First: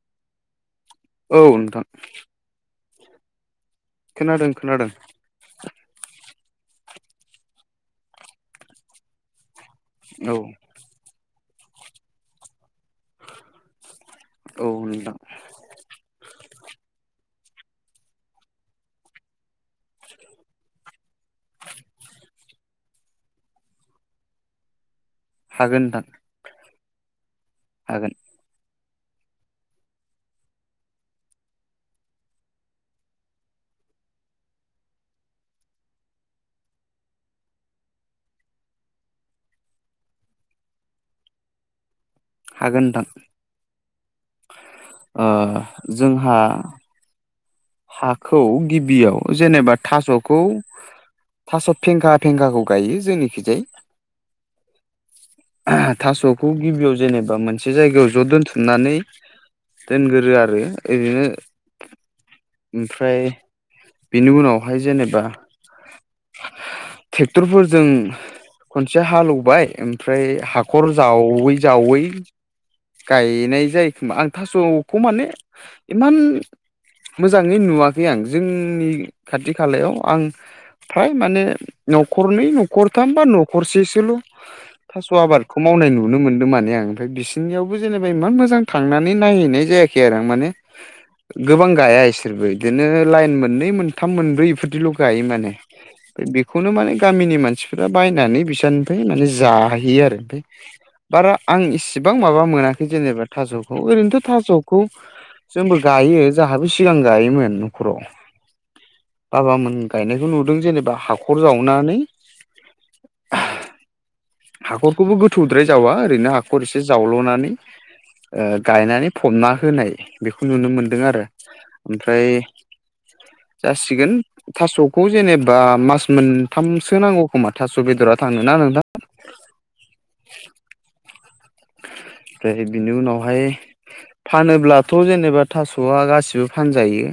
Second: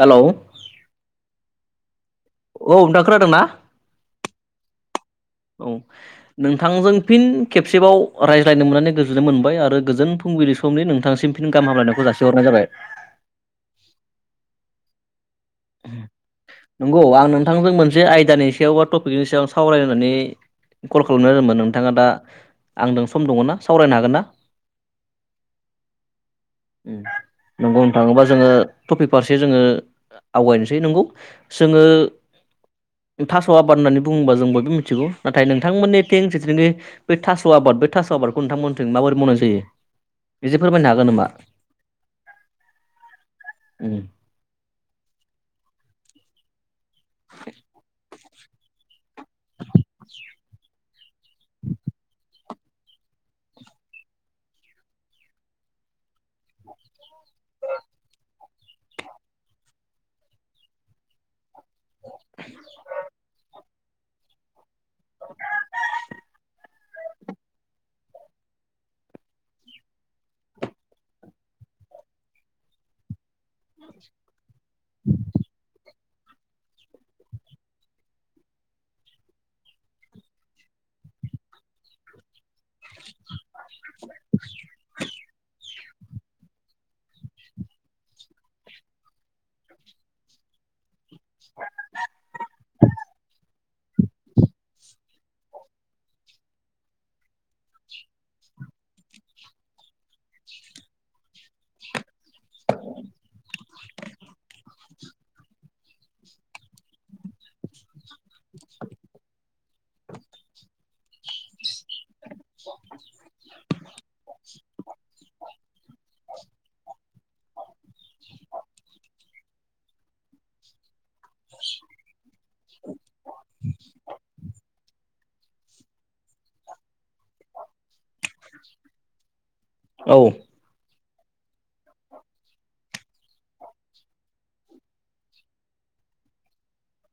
Hello? औ नोंथां औ नोंथां खोनादों ना? खोनादों खोनादों। औ नोंथांजों फिन खेबसेबाव रायज्लायनो मोननानै गोजोननाय मोनबाय आरो गोजोन औ फुंबिलि समनि नोंथांसिम फिन गा। हाम हामलायनायखौ जासिहरनाय जाबाय औ नोंथां उह नंगौ आं नोंथांजों मोनसे आयदानि सायाव बा टपिकनि सायाव सावरायनो होन्नानै कल खालामनाय जादोंमोन नोंथाङा दा आंजों सम दङ ना सावरायनो हागोन ना? हागोन नोंथां उम नंगौ हागोन नोंथांबा जोङो टपिक फारसे जोङो आवगायनोसै नोंगौ जोङो थास' आबाद होननानै बुङोबा जों बयबो मिथिगौ नाथाय नोंथांमोननि थिं जेथि निखि बे थास' आबाद बे थास' आबादखौ नोंथांमोनथिं माबोरै मावनाय जायो? एसे फोरमायनो हागोन नामा? हागोन नोंथां उम ओ जोंहा [inaudible] हाखौ गिबियाव जेनेबा थास'खौ थास' फेंखा फेंखाखौ गायो जोंनिखिजाय थास'खौ गिबियाव जेनेबा मोनसे जायगायाव ज' दोनथुमनानै दोनगोरो आरो इदिनो [inaudible] ओमफ्राय बेनि उनावहाय जेनेबा थेक्टरफोरजों खनसे हालौवबाय ओमफ्राय हाखर जावै -जावै गायनाय जायो खोमा आं थास'खौ माने इमान मोजाङै नुवाखै आं जोंनि खाथि खालायाव आं फ्राय माने न'खरनै न खरथाम बा न'खरसेसोल' थास' आबादखौ मावनाय नुनो मोन्दों माने आं ओमफ्राय बिस इनियावबो जेनेबा इमान मोजां थांनानै नायहैनाय जायाखै आरो आं माने गोबां गाया बिसोरबो बिदिनो लाइन मोननै मोनथाम मोनब्रै इफोरदिल' गायो माने ओमफ्राय बेखौनो माने गामिनि मानसिफ्रा बायनानै बिसानिफ्राय माने जाहैयो आरो ओमफ्राय बारा आं इसेबां माबा मोनाखै जेनेबा थास'खौ ओरैनोथ' थास'खौ जोंबो गायो जाहाबो सिगां गायोमोन न'खराव। बाबामोन गायनायखौ नुदों जेनेबा हाखर जावनानै [inaudible] हाखरखौबो गोथौद्राय जावा ओरैनो हाखर एसे जावल'नानै ओ गायनानै फबना होनाय बेखौ नुनो मोनदों आरो। ओमफ्राय जासिगोन थास' खौ जेनेबा मास मोनथामसो नांगौ खोमा थास' बेदरा थांनो ना नोंथां? औ। ओमफ्राय बिनि उनावहाय फानोब्लाथ' जेनेबा थास'आ गासिबो फानजायो।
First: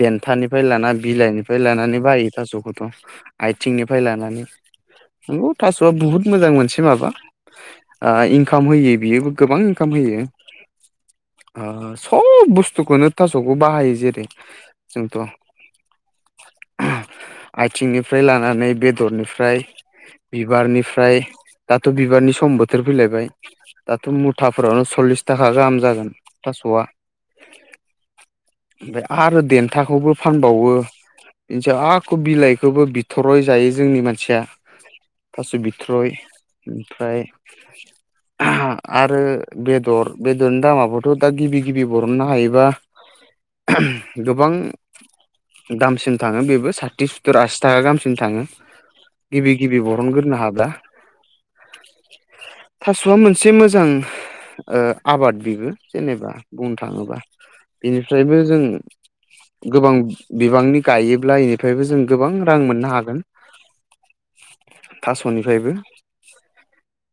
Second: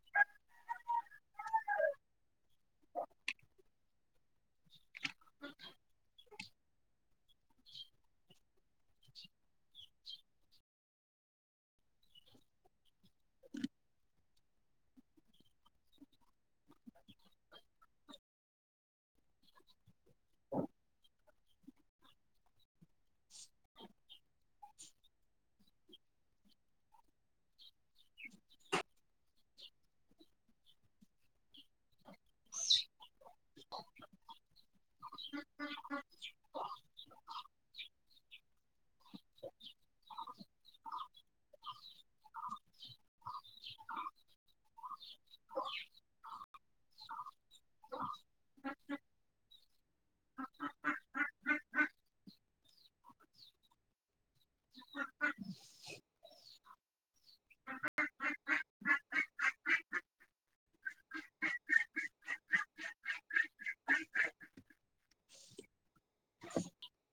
देन्थानिफ्राय लाना बिलाइनिफ्राय लानानै बायो थास'खौथ'। आयथिंनिफ्राय लानानै नंगौ थास'आ बुहुत मोजां मोनसे माबा ओ इंकाम होयो बियोबो गोबां इंकाम होयो। ओ सब बुस्थुखौनो थास'खौ बाहायो जेरै जोंथ' आयथिंनिफ्राय लानानै बेदरनिफ्राय बिबारनिफ्राय दाथ' बिबारनि सम बोथोर फैलायबाय दाथ' मुथाफोरावनो सल्लिस थाखा गाहाम जागोन थास'आ ओमफ्राय आरो देन्थाखौबो फानबावो इनि सायाव आक' बिलाइखौबो बि थरय जायो जोंनि मानसिया थास' बिथ्रय ओमफ्राय आरो बेदर बेदरनि दामाबोथ' दा गिबि गिबि बरननो हायोबा गोबां दामसिन थाङो बेबो साथि सुत्तुर आसि थाखा गाहामसिम थाङो। गिबि गिबि बरनग्रोनो हाब्ला। स मोनसे मोजां ओ आबाद बेबो जेनेबा बुंनो थाङोबा। बेनिफ्रायबो जों गोबां बिबांनि गायोब्ला इनिफ्रायबो जों गोबां रां मोननो हागोन। थास'निफ्रायबो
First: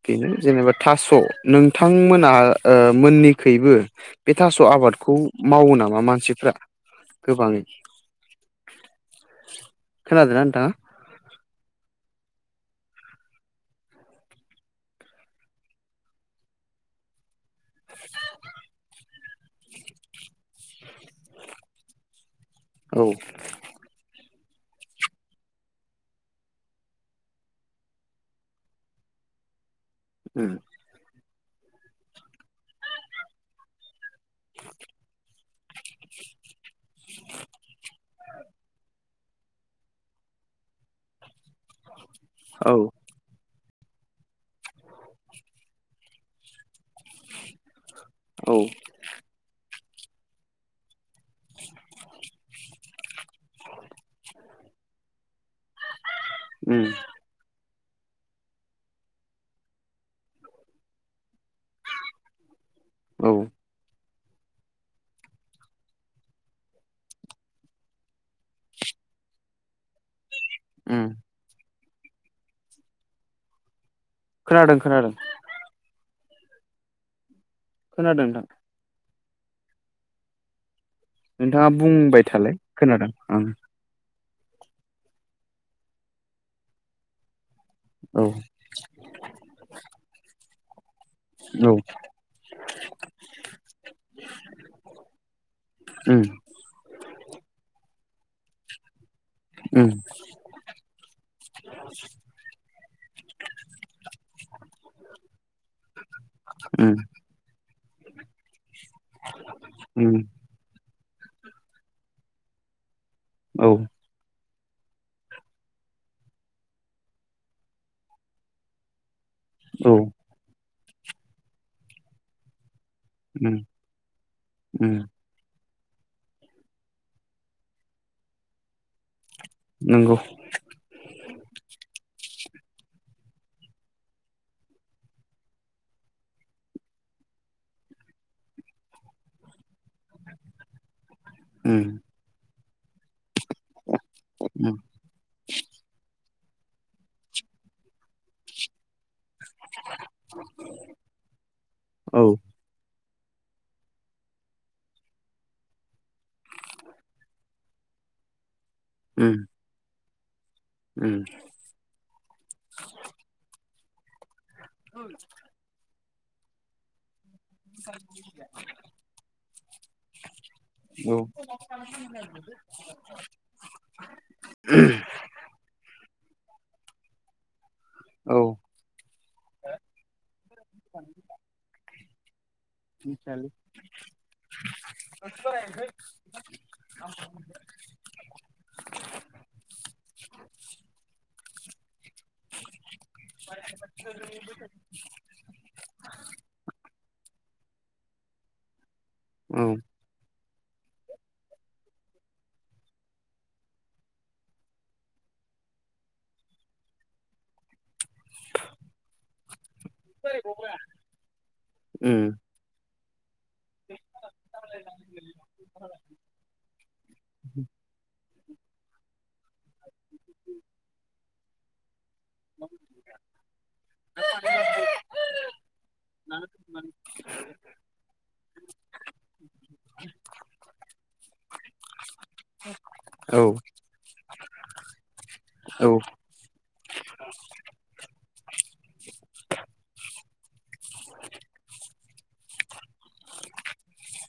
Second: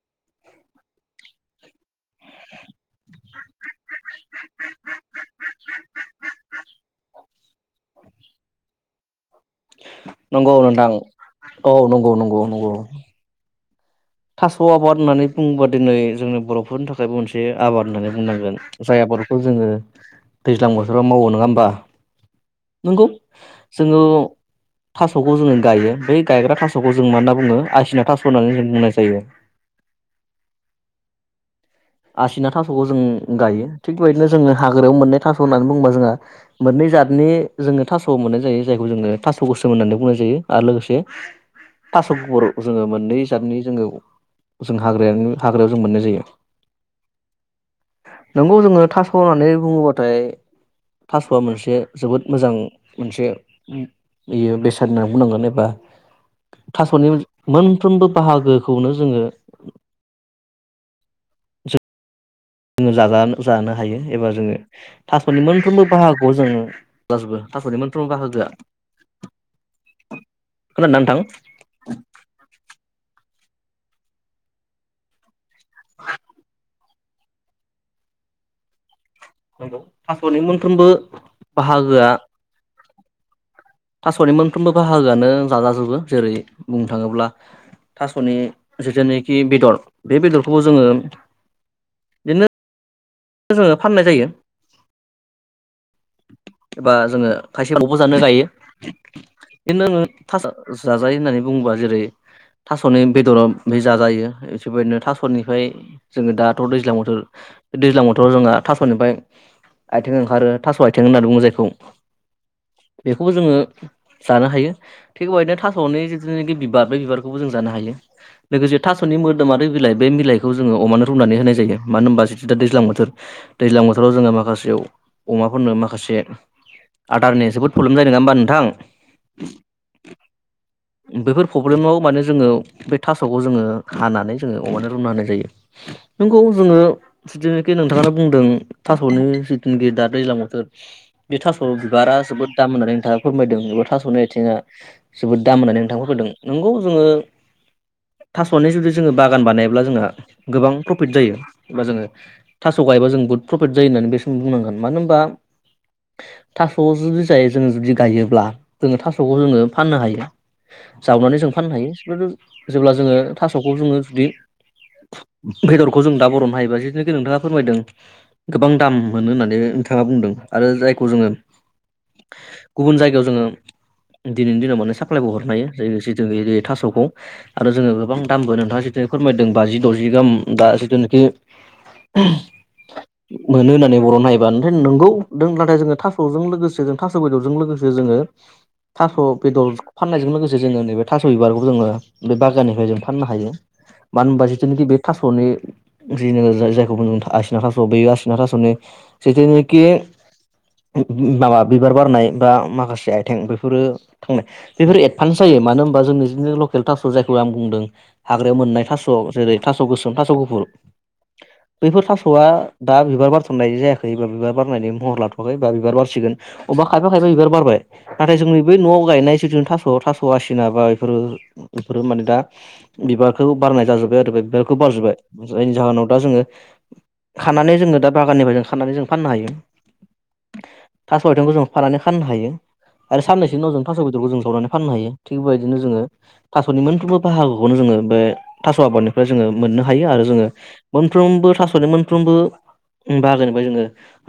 बेनो जेनेबा थास' नोंथांमोनहा ओ मोननिखैबो बे थास' आबादखौ मावो नामा मानसिफ्रा गोबाङै? [inaudible] नंगौ नोंथाङा नोंथां औ नंगौ नंगौ नंगौ। थास' आबाद होननानै बुङोबा दिनै जोंनि बर'फोरनि थाखायबो मोनसे आबाद होननानै बुंनांगोन। जाय आबादखौ जोङो दैज्लां बोथोराव मावो नङा होमबा? औ नंगौ। जोङो थास'खौ जोङो गायो। बै गायग्रा थास'खौ जों मा होनना बुङो आसिना थास' होननानै जों बुंनाय जायो। ओम आसिना थास'खौ जों गायो। थिग बेबायदिनो जोङो हाग्रायाव मोननै थास' होननानै बुंङोबा जोंहा मोननै जादनि जोङो थास' औ मोननाय जायो जायखौ जोङो थास' गोसोम होननानै बुंनाय जायो आरो लोगोसे थास' गुफुर औ जोङो मोननै जादनि जोङो जों हाग्राय हाग्रायाव जों मोननाय जायो। औ नोंगौ जोङो थास' होननानै बुङोबाथाय थास'आ मोनसे जोबोद मोजां मोनसे बियो बेसाद होनाना बुंनांगोन एबा उम थास'नि मोनफ्रोमबो बाहागोखौनो जोङो जोङो जाजा औ जानो हायो। एबा जोङो थासप'तनि मोनफ्रोमबो बाहागोआव जोङ गसिबो तास'नि मोनफ्रोमबो बाहागोआ। खोनादोंना उम नोंथां? खोनादों खोनादों। [inaudible] खोनादों नोंथां। नंगौ थास'नि मोनफ्रोमबो नोंथाङा बाहागोआ बुंबाय थालाय खोनादों आं। थास'नि मोनफ्रोमबो बाहागोआनो जाजाजोबो जेरै बुंनो थाङोब्ला औ थास'नि जेथनाखि बेदर बे बेदरखौबो जोङो औ बिदिनो जोङो फाननाय जायो। ओम एबा जोङो खायसेबावबो जानो गायो उम बिदिनोङो जाजायो होननानै बुङोबा जेरै थास'नि बेदराव बे जाजायो बेफोरबायदिनो थास'निफ्राय जोङो दाथ' दैज्लां उम मोथोर बे दैज्लां बोथोराव जोंहा थास'निफ्राय आथिं उम ओंखारो थास' आथिं होननानै बुङो जायखौ बेखौबो जोङो औ जानो हायो थिग बेबायदिनो थास'नो जिथनोखि बिबार बे बिबारखौबो जों जानो हायो। लोगोसे थास'नि मोदोमारि औ बिलाइ बे मिलाइखौ जोङो अमानो रुनानै होनाय जायो मानो होनबा जिथु दा दैज्लां बोथोर। उम दैज्लां बोथोराव जोङो माखासेयाव। उम अमाफोरनो माखासे आदारनि जोबोद प्रब्लेम जानाय नङा होमबा नोंथां। नंगौ। बेफोर प्रब्लेमाव माने जोङो बे थास'खौ जोङो हानानै जोङो अमानो रुना होनाय जायो। नंगौ जोङो जेनाखि नोंथाङा बुंदों थास'नि जिखिनि बे दाद दैज्लां बोथोर बे थास'ल उम बिबारा जोबोद दाम होननानै नोंथाङा फोरमायदों एबा थास'नि आथिंङा उम जोबोद दाम होननानै नोंथांखौ फोरदों। नंगौ जोङो थास'नि जुदि जोङो बागान बानायब्ला जोंहा गोबां प्रफिट जायो अब्ला जोङो औ थास' गायोब्ला जों बहुत प्रफिट जायो होननानै बेसिम बुंनांगोन। मानो होनबा थास' जुदि जायो जोङो जुदि गायोब्ला जोङो थास'खौ उम जोङो फाननो हायो उम जावनानै जों फाननो हायो जेब्ला जोङो थास'खौ जोङो जुदि [inaudible] बेदरखौ जों दा बर'नो हायोबा जिथुखि नोंथाङा फोरमायदों गोबां दाम मोनो होननानै। नोंथाङा बुंदों आरो जायखौ औ जोङो गुबुन जायगायाव जों ओ दिनैनि दिनाव माने साप्लायबो हरनो हायो लोगोसे जों थास'खौ। आरो जोङो गोबां औ दामबो नोंथाङा जिथु फोरमायदों बाजि द'जि गाहाम दा जिथुनाखि मिथियालै मोनो होननानै [unintelligible] नंगौ दों नाथाय जोङो थास'जों लोगोसे जों थास' बेदरजों लोगोसे जोङो थास' बेदर फाननायजों लोगोसे जोङो नैबे थास' बिबारखौ जोङो बे बागाननिफ्राय जों फाननो हायो मानो होनबा जिथुनाखि बे थास'नि जिनो जाय-जायखौ बुङो आसिना थास' बे आसिना थास'नि औ जेथुनोखि माबा बिबार बारनाय बा माखासे आथिं बेफोरो थांनाय बेफोर एडभान्स जायो मानो होनबा जोंनिनो लकेल थास' जायखौ आं बुंदों। हाग्रायाव मोननाय थास' जेरै थास' गोसोम थास' गुफुर बैफोर उम थास'आ दा बिबार बारथ'नाय जाय [unintelligible] बिबार बारनायनि महर लाथ'वाखै बा बिबार बारसिगोन अबा खायफा खायफा बिबार बारबाय। नाथाय जोंनि नैबे न'आव गायनाय थास' आसिना बा इफोरो इफोरो माने दा बिबारखौ बारनाय जाजोबबाय आरो बे बिबारखौ बारजोबबाय जायनि जाहोनाव दा जोङो खानानै जोङो दा बागाननिफ्राय जों खानानै जों फाननो हायो थास' आथिंखौ जों फारानै फाननो हायो। आरो औ साननैसो उनाव जों थास' बिदरखौ जों जावनानै फाननो हायो थिग बेबायदिनो औ जोङो थास'नि मोनफ्रोमबो बाहागोखौनो जोङो बे थास' आबादनो बो जोङो मोननो हायो आरो जोङो मोनफ्रोमबो थास'नि मोनफ्रोमबो उम बाहागोनि जोङो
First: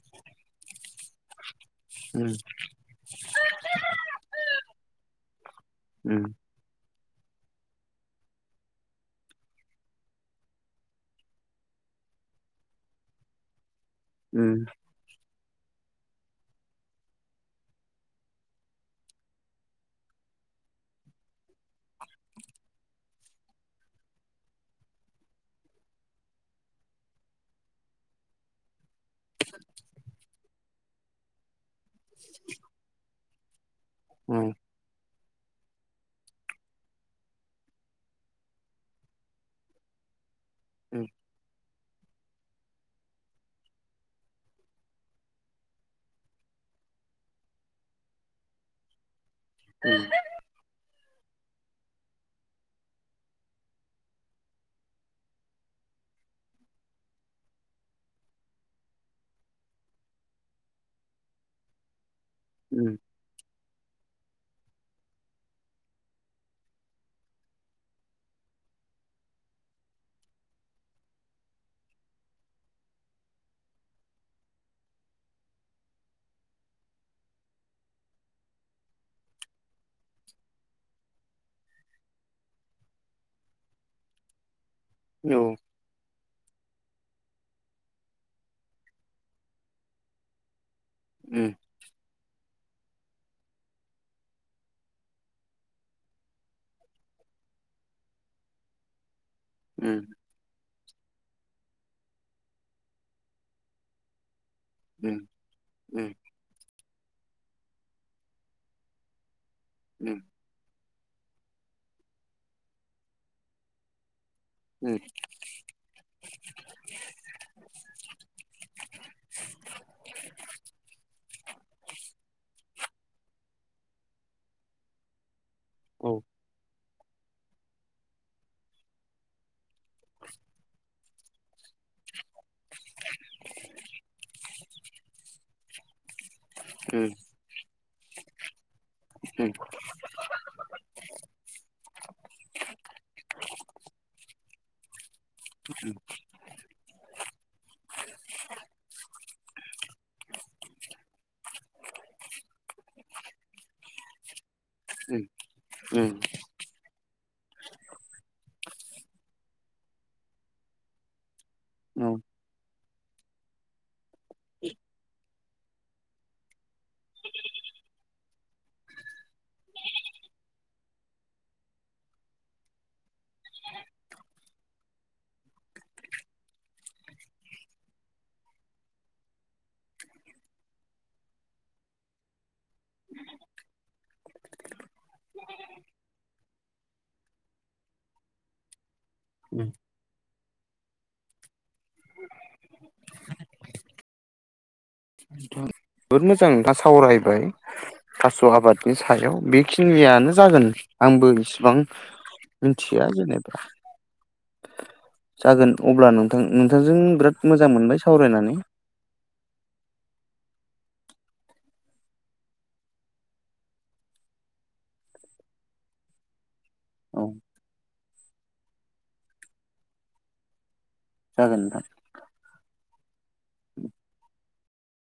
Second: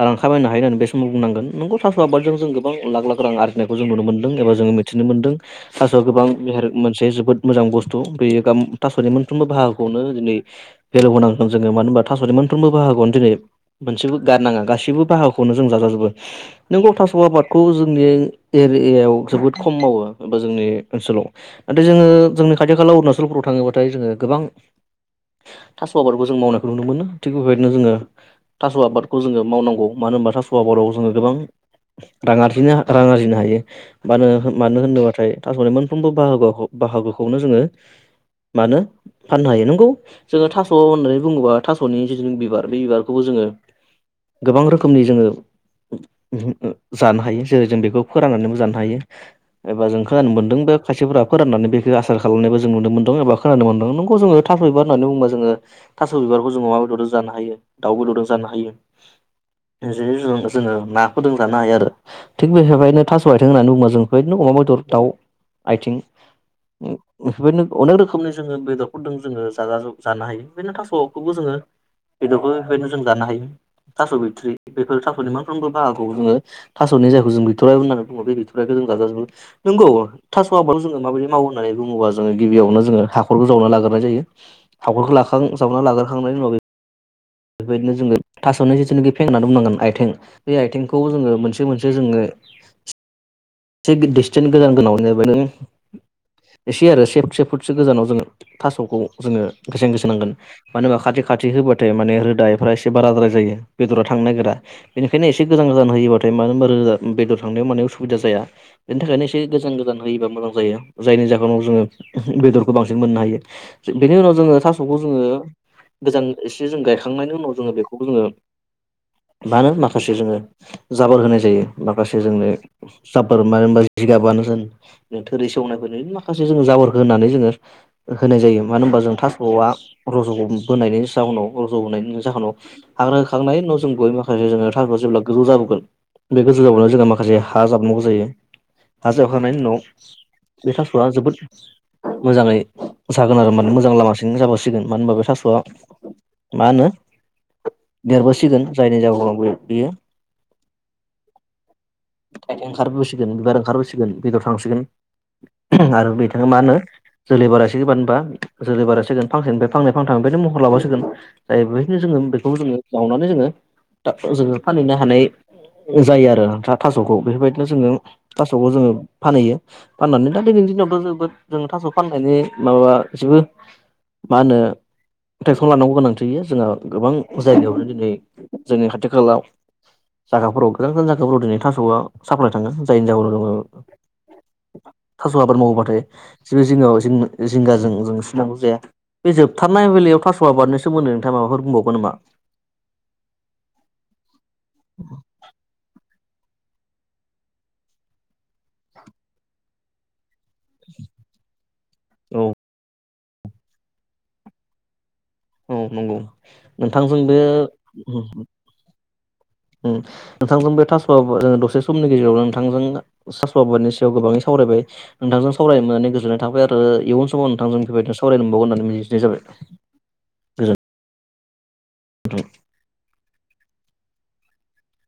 रां खामायनो हायो होननानै बे समाव बुंनांगोन नंगौ थास' उम आबादजों जों गोबां लाख लाख रां आरजिनायखौ जों नुनो मोनदों एबा जोङो मिथिनो मोनदों थास'आ उम गोबां मेहेर मोनसे जोबोद मोजां बुस्थु बेयो गाम थास'नि मोनफ्रोमबो बाहागोखौनो दिनै भेलौ होनांगोन जोङो मानो होनबा थास'नि मोनफ्रोमबो बाहागोखौनो दिनै मोनसेबो गारनाङा उम गासिबो बाहाग खौनो जों जाजोबो नोंगौ थास' आबादखौ जोंनि एरियायाव जोबोद खम मावो। बा जोंनि ओनसोलाव नाथाय जोङो जोंनि खाथि खाला अरुनाचल फोराव थाङोबाथाय जोङो गोबां थास' आबादखौ जों मावनायखौ नुनो मोनो थिग बेबायदिनो जोङो थास' आबादखौ जोङो मावनांगौ मानो होनबा थास' आबादाव जोङो गोबां रां आरजिनो रां आरजिनो हायो बा औ उम औ उम औ उम औ नोङो मा नो होनोबाथाय थास'नि मोनफ्रोमबो बाहागोखौ बाहागोखौनो जोङो मानो फाननो हायो नंगौ जोङो थास' होननानै बुङोबा थास'नि जि बिबार बे बिबारखौबो जोङो गोबां रोखोमनि जोङो जानो हायो जेरै जों बेखौ फोराननानैबो जानो हायो एबा जों खोनानो मोनदों बा खायसेफोरा फोराननानै बेखो आसार खालामनायबो जों नुनो मोनदों एबा खोनानो मोनदों नंगौ जोङो थास' बिबार होननानै बुंबा जोङो थास' बिबारखौ जों अमा बेदरजों जानो हायो दाउ बेदरजों जानो हायो जेरै जों जोङो ना फोरदों जानो हायो आरो थिग बेफोरबादिनो थास' आयथें होननानै बुङोबा जों बेबायदिनो अमा बेदर दाउ आयथिं बेफोरबायदिनो अनेक रोखोमनि जोङो बेदरफोरदों जोङो जाजाजोब जानो हायो। बेबायदिनो थास'खौबो जोङो बेदर फोरजों जों जानो हायो। थास' बिथरि बेफोर थास'नि मोनफ्रोमबो बाहागखौ जोङो थास'नि जायखौ जों बिथराइ होननानै बुङो बे बिथ'राइखौ जों जाजाजोबो नंगौ थास' आबादखौ जोङो माबायदि मावो होननानै बुङोबा जोङो गिबियावनो जोङो हाखरखौ जावना लागोरनाय जायो। हाखरखौ लाखां जावना लागोरखांनायनि उनाव बे बेफोरबायदिनो‌ जोङो थास'नि जिथुनाखि फें होननानै बुंनांगोन आयथें बे आयथेंखौ जोङो मोनसे मोनसे जे जोङो एसे बे दिसटेन गोजान गोनांआवनो जाबाय नों एसे आरो से से फुटसो गोजानाव जोङो थास'खौ जोङो गेसें गेसें होनांगोन। मानो होनबा खाथि खाथि होबाथाय माने रोदायफ्रा एसे बाराद्राय जायो बेदरा थांनो नागिरा। बेनिखायनो एसे गोजान गोजान होयोबाथाय मानो होनबा रोदा बेदर थांनायाव माने उसुबिदा जाया बेनि थाखायनो एसे‌ एसे गोजान गोजान होयोबा मोजां जायो। जायनि जाहोनाव जोङो बेदरखौ बांसिन मोननो हायो बेनि उनाव जोङो थास'खौ जोङो। गोजान एसे जों गायखांनायनि उनाव जोङो बेखौबो जोङो। मानो माखासे जोङो जाबोर होनाय जायो माखासे जोंनो। जाबोर मानो होनबा जिगाबानो होन थोरि सेवनायफोर माखासे जोङो जाबोरखो होननानै जोङो। होनाय जायो मानो होनबा जों थास'आ रज' बोनायनि जाहोनाव रज'बोनायनि जाहोनाव। हाग्रो होखांनायनि उनाव जों गयै माखासे जोङो थास जेब्ला गोजौ जाबोगोन। [unintelligible] जोङो माखासे हा जाबनांगौ जायो हा जाबखांनायनि उनाव बे थास'आ जोबोद‌ मोजाङै जागोन आरो माने मोजां लामासिं जाबावसिगोन मानो होनबा बे थास'आ मा होनो देरबोसिगोन जायनि जाउनाव बे बियो ओंखार बोसिगोन बिबार ओंखारबोसिगोन बेदर थांसिगोन। आरो [unintelligible] मा होनो जोलै बारायसिगोन होमबा जोलै बारायसिगोन फांसेनि फांनै फाथां ओनो महर लाबासिगोन। जायो बेखनो जोङो बेखौ जोङो जावनानै जोङो जोङो फानहैनो हानाय जायो आरो दा थास'खौ बेफोरबायदिनो जोङो थास'खौ जोङो फानहैयो। फाननानै दा दिनैनि दिनावथ' जोबोद जों थास' फाननायनि माबा एसेबो मा होनो प्रटेकसन लानांगौ गोनांथि होयो जोंहा गोबां जायगायावनो दिनै जोंनि खाथि खाला जागाफोराव गोजान गोजान जागाफोराव दिनै थास'आ साप्लाय थाङो जायनि जाहोनाव जोङो थास' आबाद मावोब्लाथाय जेबो जिगा-जिंगाजों सिनांगौ जाया बे उम जोबथारनाय बेलायाव थास' आबादनि सोमोन्दै नोंथाङा माबाफोर बुंबावगोन नामा? जोबोद मोजां दा सावरायबाय थास' आबादनि सायाव बेखिनियानो जागोन। आंबो इसिबां औ मिथिया जेनेबा जागोन अब्ला नंगौ नोंथां नोंथांजों बिराद मोजां मोनबाय सावरायनानै। उम नोंथांजों बे थास' जोङो दसे समनि गेजेरावनो नोंथांजों थास' आबादनि सायाव गोबाङै सावरायबाय नोंथांजों सावरायनानै गोजोननाय थाबाय आरो औ इयुन समाव नोंथांजों बेबायदिनो सावरायनो मोनबावगोन होननानै मिजिंथिनाय जाबाय। गोजोनथों जागोन नोंथां। [unintelligible]